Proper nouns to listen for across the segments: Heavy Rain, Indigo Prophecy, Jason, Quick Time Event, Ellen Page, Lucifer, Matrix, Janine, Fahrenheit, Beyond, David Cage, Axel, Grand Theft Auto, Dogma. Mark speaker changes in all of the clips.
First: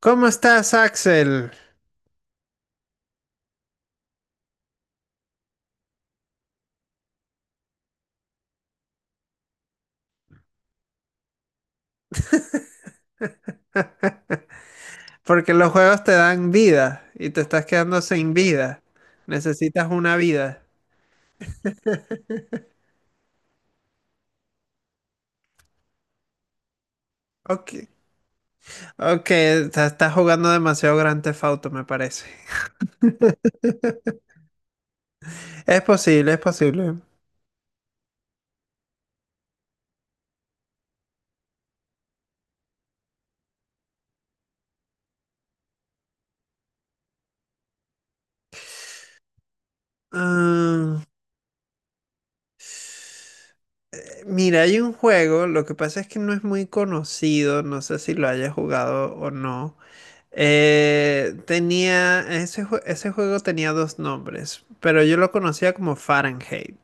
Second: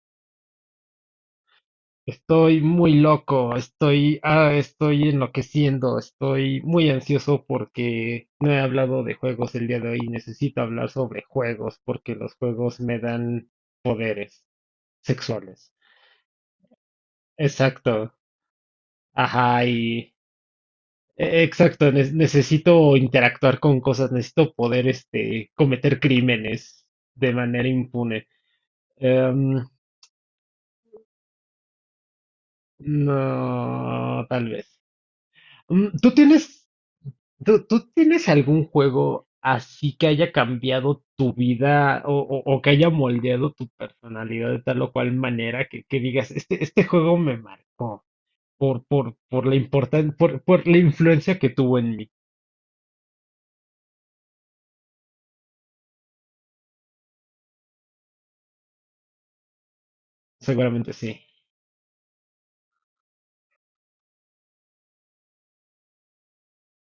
Speaker 1: ¿Cómo estás, Axel?
Speaker 2: Estoy muy loco, estoy enloqueciendo, estoy muy ansioso porque no he hablado de juegos el día de hoy. Necesito hablar sobre juegos porque los juegos me dan poderes
Speaker 1: Porque los
Speaker 2: sexuales.
Speaker 1: juegos te dan vida y te estás quedando
Speaker 2: Exacto,
Speaker 1: sin vida.
Speaker 2: ajá,
Speaker 1: Necesitas
Speaker 2: y
Speaker 1: una vida.
Speaker 2: exacto, necesito interactuar con cosas, necesito poder, cometer crímenes de manera
Speaker 1: Ok,
Speaker 2: impune.
Speaker 1: ok,
Speaker 2: Em,
Speaker 1: te estás jugando demasiado Grand Theft Auto, me parece.
Speaker 2: no, tal vez.
Speaker 1: Es
Speaker 2: Mm, ¿Tú
Speaker 1: posible, es
Speaker 2: tienes
Speaker 1: posible.
Speaker 2: tú tienes algún juego así que haya cambiado tu vida o que haya moldeado tu personalidad de tal o cual manera que digas, este juego me marcó por la
Speaker 1: Ah,
Speaker 2: influencia que tuvo en mí?
Speaker 1: mira, hay un juego, lo que pasa es que no es muy conocido, no sé si lo hayas jugado o no.
Speaker 2: Seguramente sí.
Speaker 1: Tenía, ese, ese juego tenía dos nombres, pero yo lo conocía como Fahrenheit.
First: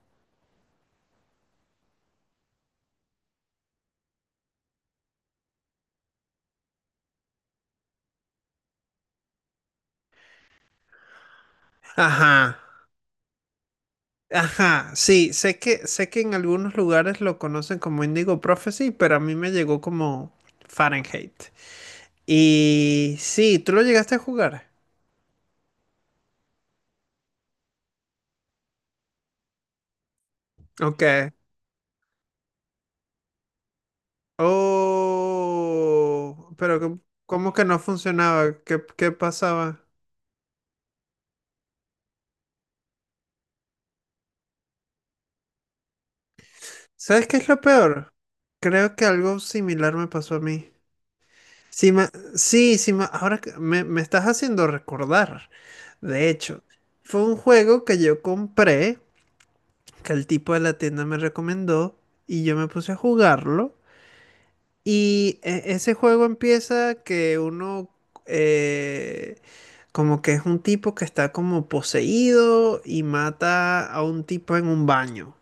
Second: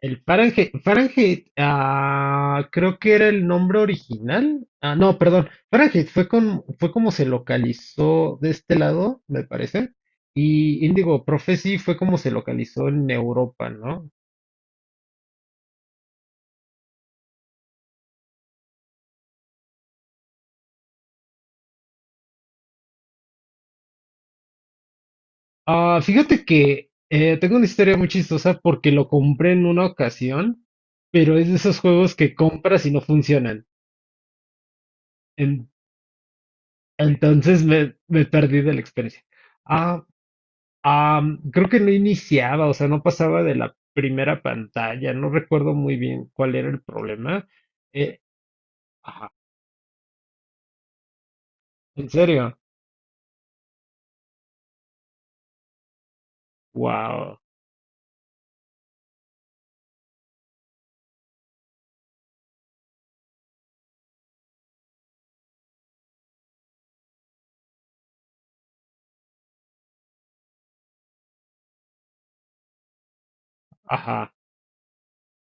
Speaker 2: El Fahrenheit, creo que era el nombre original. Ah, no, perdón. Fahrenheit fue como se localizó de este lado, me parece. Y Indigo Prophecy fue como se
Speaker 1: Ajá.
Speaker 2: localizó en Europa, ¿no?
Speaker 1: Ajá, sí, sé que en algunos lugares lo conocen como Indigo Prophecy, pero a mí me llegó como Fahrenheit. Y sí, ¿tú lo llegaste a jugar?
Speaker 2: Ah, fíjate que tengo una historia muy chistosa porque lo compré en una ocasión,
Speaker 1: Ok.
Speaker 2: pero es de esos juegos que compras y no funcionan. En-
Speaker 1: Oh, pero ¿cómo cómo
Speaker 2: entonces
Speaker 1: que no
Speaker 2: me perdí
Speaker 1: funcionaba?
Speaker 2: de la
Speaker 1: ¿Qué, qué
Speaker 2: experiencia.
Speaker 1: pasaba?
Speaker 2: Ah, creo que no iniciaba, o sea, no pasaba de la primera pantalla. No recuerdo muy bien cuál era el
Speaker 1: ¿Sabes qué
Speaker 2: problema.
Speaker 1: es lo peor?
Speaker 2: Eh,
Speaker 1: Creo que
Speaker 2: ajá,
Speaker 1: algo similar me pasó a mí. Sí,
Speaker 2: en serio.
Speaker 1: sí, sí, ahora que me estás haciendo recordar. De hecho, fue un
Speaker 2: Wow.
Speaker 1: juego que yo compré, que el tipo de la tienda me recomendó y yo me puse a jugarlo. Y ese juego empieza que uno eh, como que es un tipo que está como poseído y mata a un
Speaker 2: Ajá.
Speaker 1: tipo en un baño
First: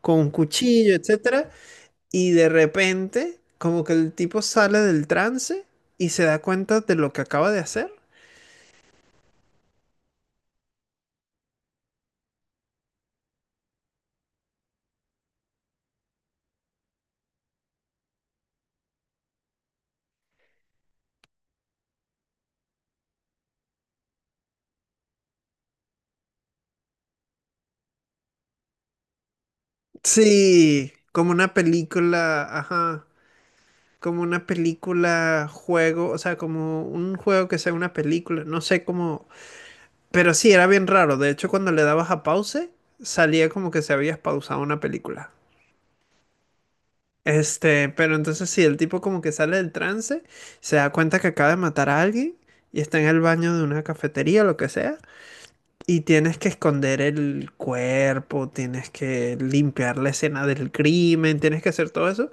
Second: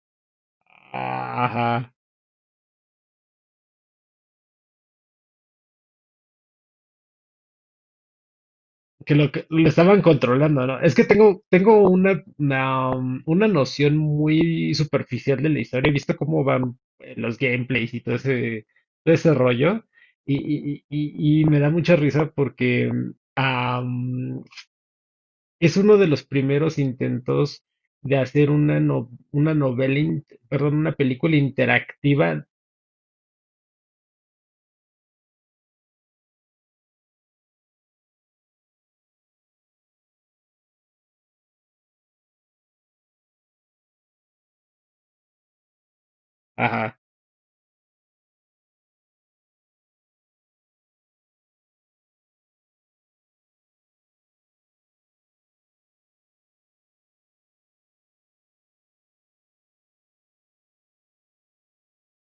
Speaker 1: con un cuchillo, etcétera.
Speaker 2: Ajá.
Speaker 1: Y de repente como que el tipo sale del trance y se da cuenta de lo que acaba de hacer.
Speaker 2: Que lo estaban controlando, ¿no? Es que tengo una noción muy superficial de la historia. He visto cómo van los gameplays y todo ese rollo. Y, y me da mucha risa porque es uno de los primeros intentos de hacer una, no- una novela, perdón, una
Speaker 1: Sí, como
Speaker 2: película
Speaker 1: una película,
Speaker 2: interactiva.
Speaker 1: ajá. Como una película juego, o sea, como un juego que sea una película, no sé cómo, pero sí, era bien raro. De hecho, cuando le dabas a pause, salía como que se había pausado una película.
Speaker 2: Ajá,
Speaker 1: Este, pero entonces sí, el tipo como que sale del trance, se da cuenta que acaba de matar a alguien y está en el baño de una cafetería, lo que sea, y tienes que esconder el cuerpo, tienes que limpiar la escena del crimen, tienes que hacer todo eso.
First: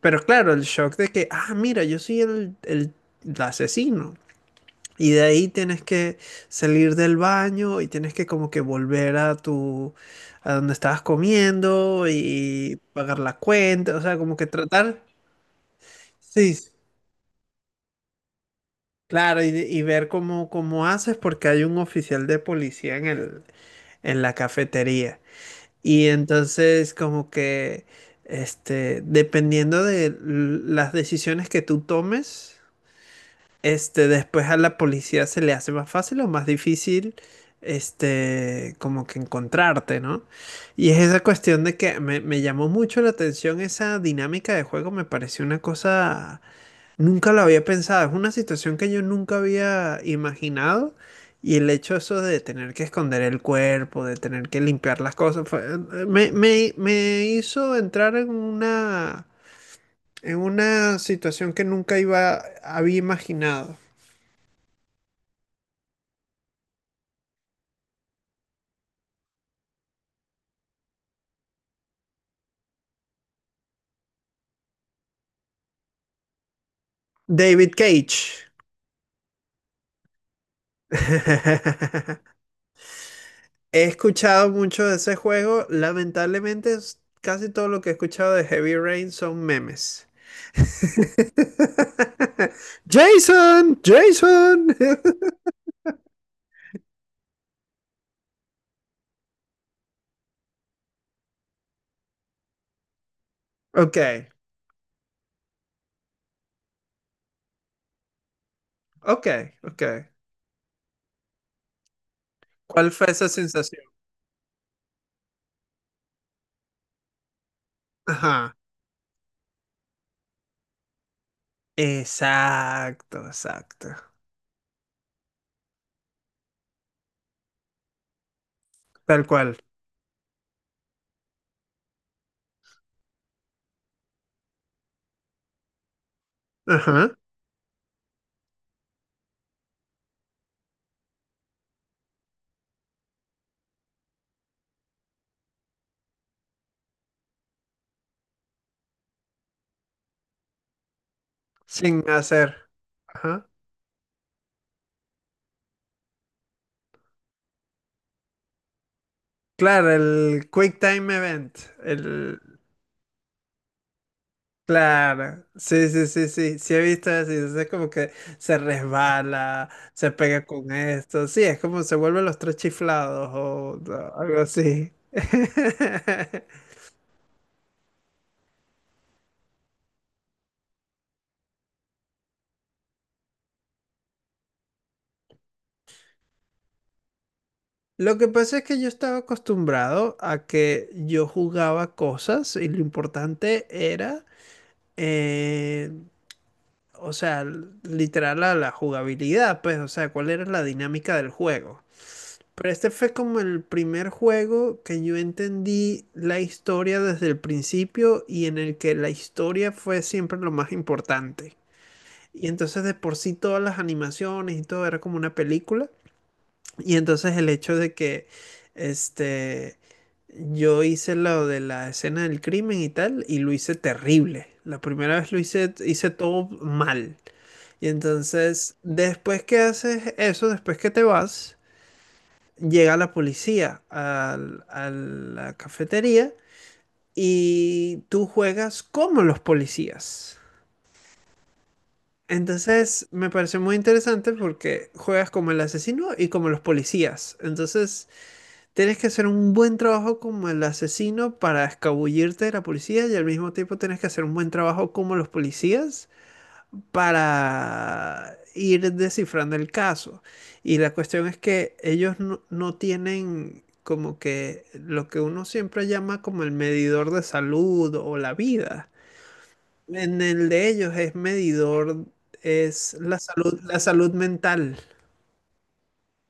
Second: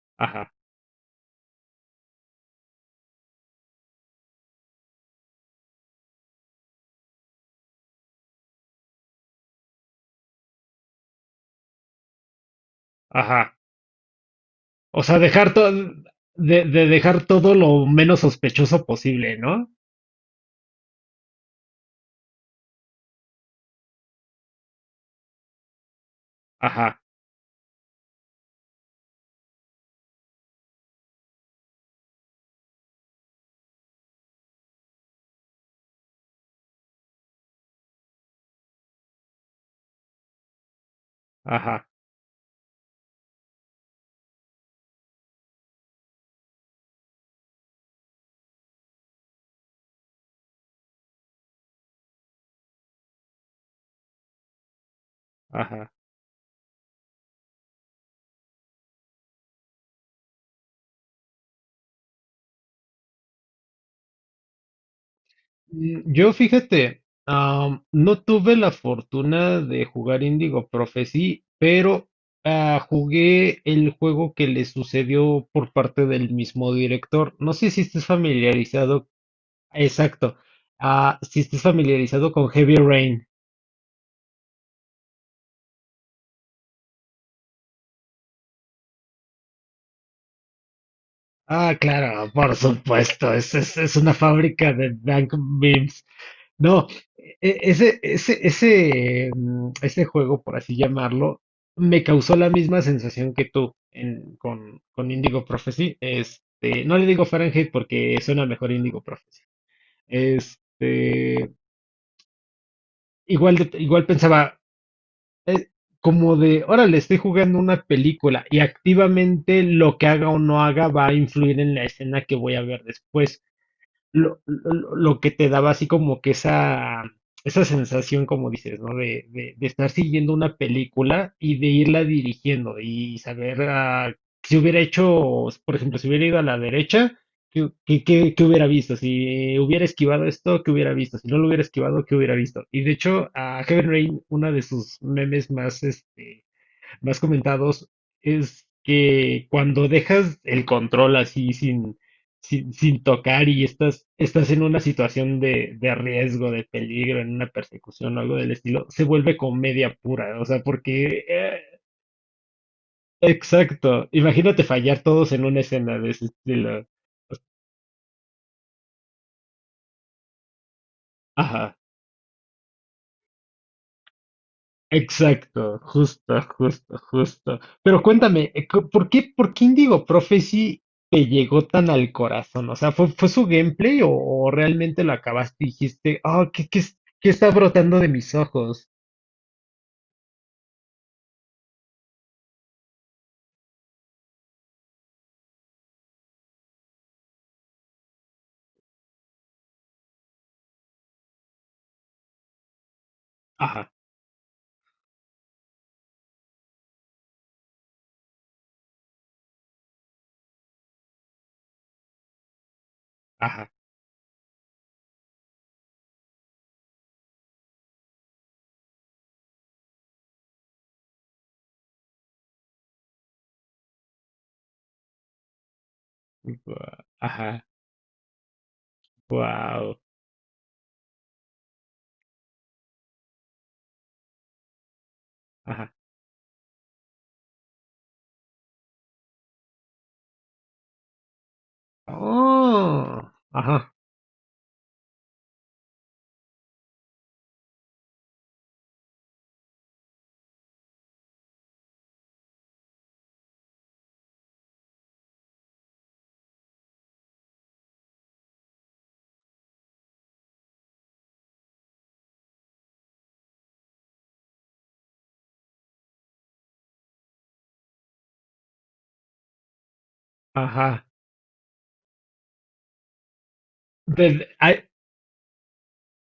Speaker 1: Pero
Speaker 2: ajá,
Speaker 1: claro, el shock de que, ah, mira, yo soy el, el asesino. Y de ahí tienes que salir del baño y tienes que como que volver a tu, a donde estabas comiendo y pagar la
Speaker 2: ajá.
Speaker 1: cuenta. O sea, como que
Speaker 2: O
Speaker 1: tratar.
Speaker 2: sea, dejar todo,
Speaker 1: Sí,
Speaker 2: de
Speaker 1: sí,
Speaker 2: de dejar todo lo menos sospechoso posible,
Speaker 1: claro,
Speaker 2: ¿no?
Speaker 1: y ver cómo, cómo haces porque hay un oficial de policía en el, en la cafetería. Y entonces
Speaker 2: Ajá,
Speaker 1: como que, este, dependiendo de las decisiones que tú tomes. Este, después a la policía se le hace más fácil o más difícil, este, como que encontrarte, ¿no? Y es esa cuestión de
Speaker 2: ajá,
Speaker 1: que me llamó mucho la atención esa dinámica de juego, me pareció una cosa, nunca lo había pensado, es una situación que yo nunca había imaginado y el hecho eso de tener que esconder el cuerpo, de tener que limpiar las cosas,
Speaker 2: ajá.
Speaker 1: me, me, me hizo entrar en una situación que nunca iba, había imaginado.
Speaker 2: Yo fíjate, no tuve la fortuna de jugar Indigo Prophecy, pero jugué el juego que le sucedió por parte del mismo director. No sé
Speaker 1: David
Speaker 2: si estés
Speaker 1: Cage.
Speaker 2: familiarizado, exacto, si estés familiarizado con Heavy Rain.
Speaker 1: He escuchado mucho de ese juego. Lamentablemente, casi todo lo que he escuchado de Heavy Rain son memes.
Speaker 2: Ah, claro, por supuesto, es, es,
Speaker 1: Jason,
Speaker 2: es una fábrica
Speaker 1: Jason.
Speaker 2: de dank memes. No, ese juego, por así llamarlo, me causó la misma sensación que tú
Speaker 1: Ok,
Speaker 2: con Indigo Prophecy. No le digo Fahrenheit porque suena mejor Indigo
Speaker 1: ok,
Speaker 2: Prophecy.
Speaker 1: ok.
Speaker 2: Este,
Speaker 1: ¿Cuál fue esa
Speaker 2: igual, de-
Speaker 1: sensación?
Speaker 2: igual pensaba, eh, como de, órale, estoy jugando una película
Speaker 1: Ajá.
Speaker 2: y activamente lo que haga o no haga va a influir en la escena que voy a ver
Speaker 1: Exacto,
Speaker 2: después.
Speaker 1: exacto.
Speaker 2: Lo que te daba así como que esa sensación, como dices, ¿no?
Speaker 1: Tal
Speaker 2: De, de,
Speaker 1: cual.
Speaker 2: de estar siguiendo una película y de irla dirigiendo y saber si hubiera hecho, por ejemplo, si hubiera ido a la
Speaker 1: Ajá.
Speaker 2: derecha, ¿qué hubiera visto? Si hubiera esquivado esto, ¿qué hubiera visto? Si no lo hubiera esquivado, ¿qué hubiera visto? Y de hecho, a Heaven Rain, una de sus memes más comentados es que cuando dejas el control así sin,
Speaker 1: Sin hacer.
Speaker 2: sin, sin
Speaker 1: Ajá.
Speaker 2: tocar y estás en una situación de riesgo, de peligro, en una persecución o algo del estilo, se vuelve
Speaker 1: Claro,
Speaker 2: comedia pura. O
Speaker 1: el
Speaker 2: sea,
Speaker 1: Quick Time
Speaker 2: porque,
Speaker 1: Event. El...
Speaker 2: exacto. Imagínate fallar todos en
Speaker 1: Claro,
Speaker 2: una
Speaker 1: sí,
Speaker 2: escena
Speaker 1: sí,
Speaker 2: de ese
Speaker 1: sí, sí, sí he
Speaker 2: estilo.
Speaker 1: visto eso, y entonces es como que se resbala, se pega con esto, sí, es
Speaker 2: Ajá.
Speaker 1: como se vuelven los tres chiflados o algo así.
Speaker 2: Exacto, justo, justo, justo. Pero cuéntame, ¿por qué Indigo Prophecy te llegó tan al corazón? O sea, ¿fue su gameplay o realmente lo acabaste y dijiste, ¿qué está brotando de
Speaker 1: Lo que
Speaker 2: mis
Speaker 1: pasa es que yo
Speaker 2: ojos?
Speaker 1: estaba acostumbrado a que yo jugaba cosas y lo importante era, eh, o sea, literal a la jugabilidad, pues, o sea, cuál era la dinámica del juego. Pero este fue como el
Speaker 2: Ajá,
Speaker 1: primer juego que yo entendí la historia desde el principio y en el que la historia fue siempre lo más importante. Y entonces de por sí todas
Speaker 2: ajá,
Speaker 1: las animaciones y todo era como una película. Y entonces el hecho de que este yo hice lo de la escena del crimen y tal y lo hice terrible. La primera vez lo hice todo mal.
Speaker 2: ajá,
Speaker 1: Y entonces después que
Speaker 2: wow,
Speaker 1: haces eso, después que te vas llega la policía a la
Speaker 2: ajá.
Speaker 1: cafetería y tú juegas como los policías. Entonces
Speaker 2: Oh,
Speaker 1: me parece muy
Speaker 2: ajá,
Speaker 1: interesante porque juegas como el asesino y como los policías. Entonces tienes que hacer un buen trabajo como el asesino para escabullirte de la policía y al mismo tiempo tienes que hacer un buen trabajo como los policías para ir descifrando el caso. Y la cuestión es que ellos no, no tienen como que lo que uno siempre llama como el medidor de salud o la vida. En el de ellos
Speaker 2: ajá.
Speaker 1: es medidor, es la salud
Speaker 2: Desde- ah,
Speaker 1: mental.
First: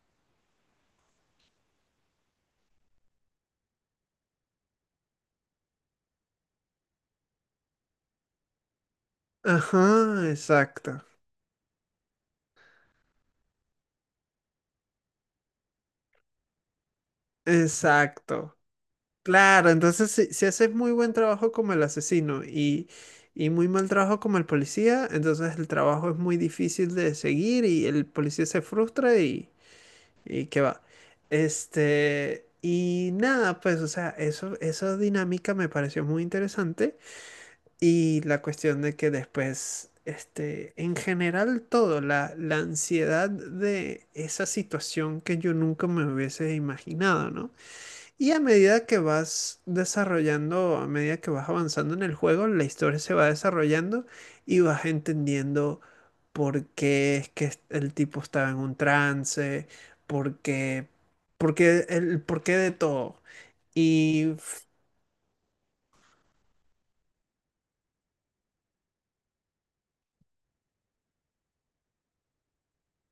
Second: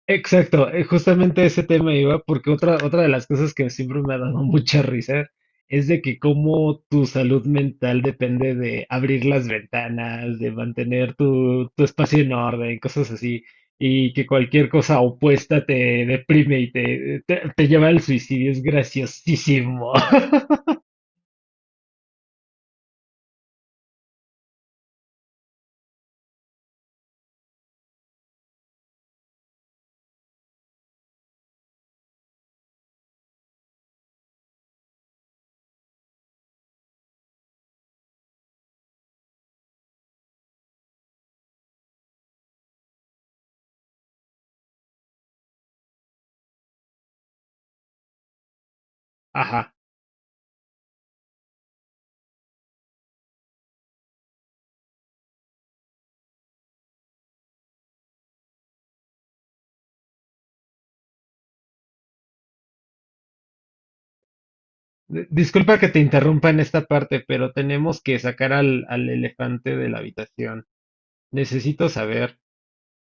Speaker 2: Exacto, justamente ese tema iba porque otra de las cosas que siempre me ha dado mucha risa es de que cómo tu salud mental depende de abrir las
Speaker 1: Ajá,
Speaker 2: ventanas, de
Speaker 1: exacto.
Speaker 2: mantener tu espacio en orden, cosas así, y que cualquier cosa opuesta te deprime y te lleva al suicidio,
Speaker 1: Exacto.
Speaker 2: es
Speaker 1: Claro,
Speaker 2: graciosísimo.
Speaker 1: entonces si, si haces muy buen trabajo como el asesino y muy mal trabajo como el policía, entonces el trabajo es muy difícil de seguir y el policía se frustra y qué va. Este, y nada, pues, o sea, eso, esa dinámica me pareció muy interesante y la cuestión de que después, este, en general todo, la ansiedad de esa situación que yo nunca me hubiese imaginado, ¿no? Y a medida que vas
Speaker 2: Ajá.
Speaker 1: desarrollando, a medida que vas avanzando en el juego, la historia se va desarrollando y vas entendiendo por qué es que el tipo estaba en un trance, por qué, por qué, el por qué de todo. Y...
Speaker 2: Disculpa que te interrumpa en esta parte, pero tenemos que sacar al elefante de la habitación. Necesito saber.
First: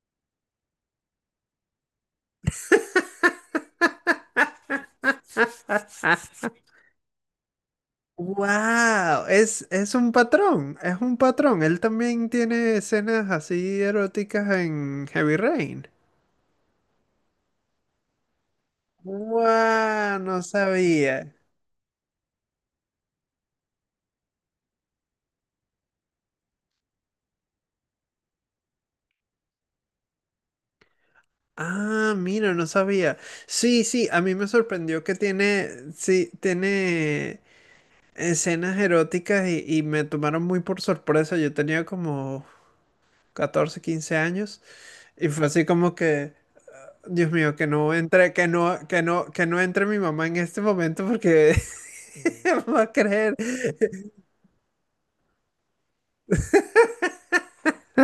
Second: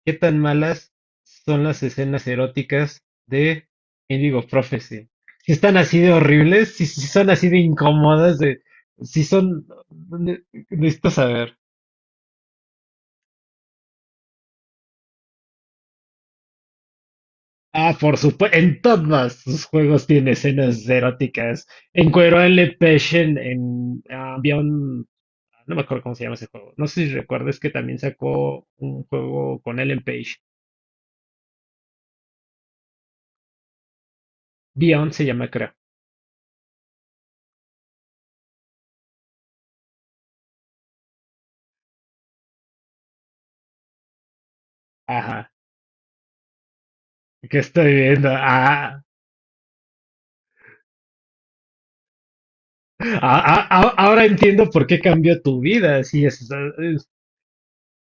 Speaker 2: ¿Qué tan malas son las escenas eróticas de Indigo Prophecy? Si están así de horribles, si son así de incómodas, de, si
Speaker 1: ¡Wow!
Speaker 2: son.
Speaker 1: Es un
Speaker 2: ne-
Speaker 1: patrón, es
Speaker 2: Necesito
Speaker 1: un
Speaker 2: saber.
Speaker 1: patrón. Él también tiene escenas así eróticas en Heavy Rain.
Speaker 2: Ah, por supuesto, en todos sus juegos
Speaker 1: ¡Wow!
Speaker 2: tiene
Speaker 1: No
Speaker 2: escenas
Speaker 1: sabía.
Speaker 2: eróticas. Encuero a Ellen Page en. No me acuerdo cómo se llama ese juego. No sé si recuerdas que también sacó un juego con Ellen Page.
Speaker 1: Ah, mira, no sabía. Sí, sí, a mí me sorprendió
Speaker 2: Beyond
Speaker 1: que
Speaker 2: se llama,
Speaker 1: tiene,
Speaker 2: creo.
Speaker 1: sí, tiene escenas eróticas y me tomaron muy por sorpresa. Yo tenía como 14, 15 años y fue
Speaker 2: Ajá.
Speaker 1: así como que, Dios mío,
Speaker 2: ¿Qué
Speaker 1: que no
Speaker 2: estoy viendo?
Speaker 1: entre, que no, que
Speaker 2: Ah,
Speaker 1: no, que no entre mi mamá en este momento porque va a creer.
Speaker 2: Ahora entiendo por qué cambió tu vida. Sí, es-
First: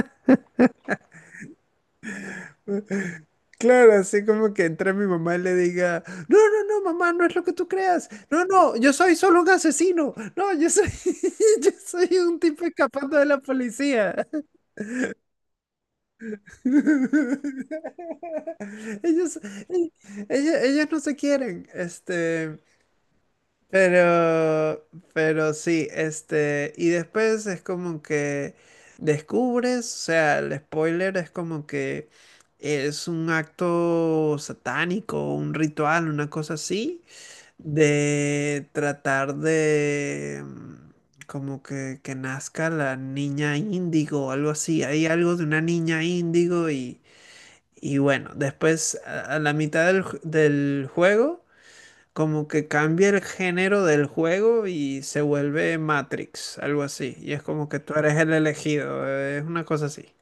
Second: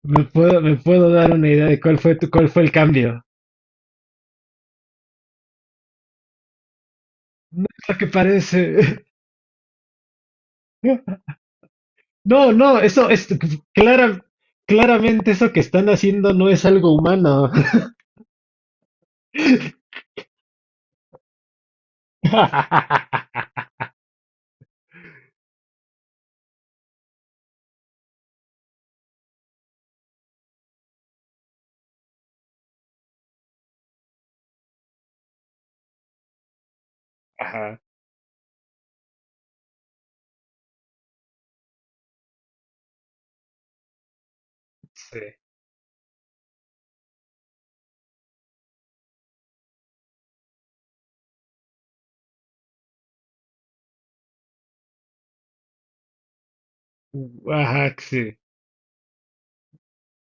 Speaker 2: me puedo dar una idea de cuál fue tu, cuál fue el cambio.
Speaker 1: Claro, así como que entre mi mamá y le diga, no, no, no, mamá, no es lo que
Speaker 2: No
Speaker 1: tú
Speaker 2: es lo que
Speaker 1: creas, no, no, yo
Speaker 2: parece.
Speaker 1: soy solo un asesino, no, yo soy, yo soy un
Speaker 2: No,
Speaker 1: tipo
Speaker 2: no, eso
Speaker 1: escapando de
Speaker 2: es
Speaker 1: la policía.
Speaker 2: clara, claramente eso que están haciendo no es algo humano.
Speaker 1: Ellos, ellos no se quieren, este, Pero, pero sí, este, y después es como que descubres, o sea, el spoiler es como que es un acto satánico, un ritual, una cosa así,
Speaker 2: Ajá,
Speaker 1: de tratar de como que nazca la niña índigo o algo así. Hay
Speaker 2: sí.
Speaker 1: algo de una niña índigo y bueno, después a la mitad del juego. Como que cambia el género del juego y se vuelve Matrix, algo así. Y es como que tú
Speaker 2: Ajá,
Speaker 1: eres el
Speaker 2: sí.
Speaker 1: elegido, es una cosa así.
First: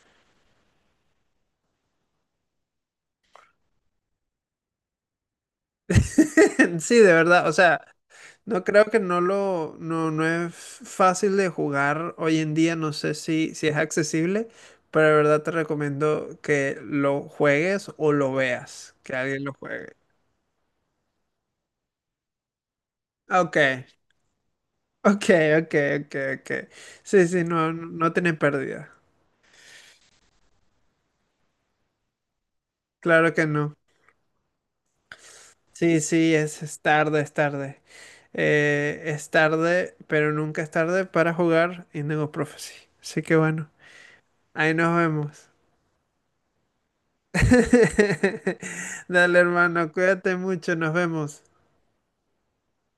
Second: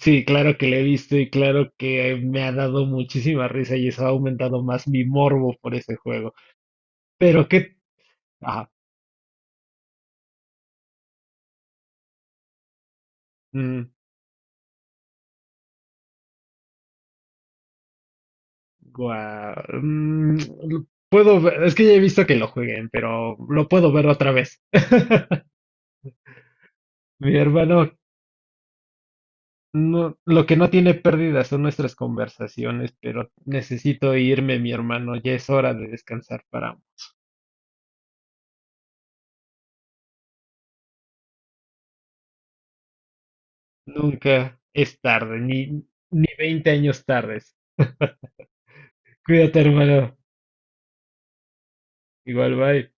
Speaker 2: Sí, claro que le he visto y claro que me ha dado muchísima risa y eso ha aumentado más mi morbo por ese juego.
Speaker 1: Sí, de verdad,
Speaker 2: Pero
Speaker 1: o
Speaker 2: qué.
Speaker 1: sea, no
Speaker 2: Ajá.
Speaker 1: creo que no lo, no, no es fácil de jugar hoy en día, no sé si, si es
Speaker 2: Mm.
Speaker 1: accesible, pero de verdad te recomiendo que lo juegues o lo veas, que alguien lo
Speaker 2: Guau,
Speaker 1: juegue.
Speaker 2: mm, lo puedo ver, es que ya he visto que lo jueguen, pero
Speaker 1: Ok,
Speaker 2: lo puedo ver otra vez.
Speaker 1: ok, ok, ok, ok. Sí,
Speaker 2: Mi
Speaker 1: sí, no,
Speaker 2: hermano,
Speaker 1: no no tiene pérdida.
Speaker 2: no, lo que no tiene pérdida son nuestras conversaciones, pero
Speaker 1: Claro que no.
Speaker 2: necesito irme, mi hermano, ya es hora de
Speaker 1: Sí, sí,
Speaker 2: descansar para
Speaker 1: es
Speaker 2: ambos.
Speaker 1: tarde, es tarde. Es tarde, pero nunca es tarde para jugar Indigo Prophecy. Así que bueno,
Speaker 2: Nunca
Speaker 1: ahí nos
Speaker 2: es tarde,
Speaker 1: vemos.
Speaker 2: ni 20 años tardes.
Speaker 1: Dale,
Speaker 2: Cuídate,
Speaker 1: hermano,
Speaker 2: hermano.
Speaker 1: cuídate mucho, nos vemos.
Speaker 2: Igual, bye.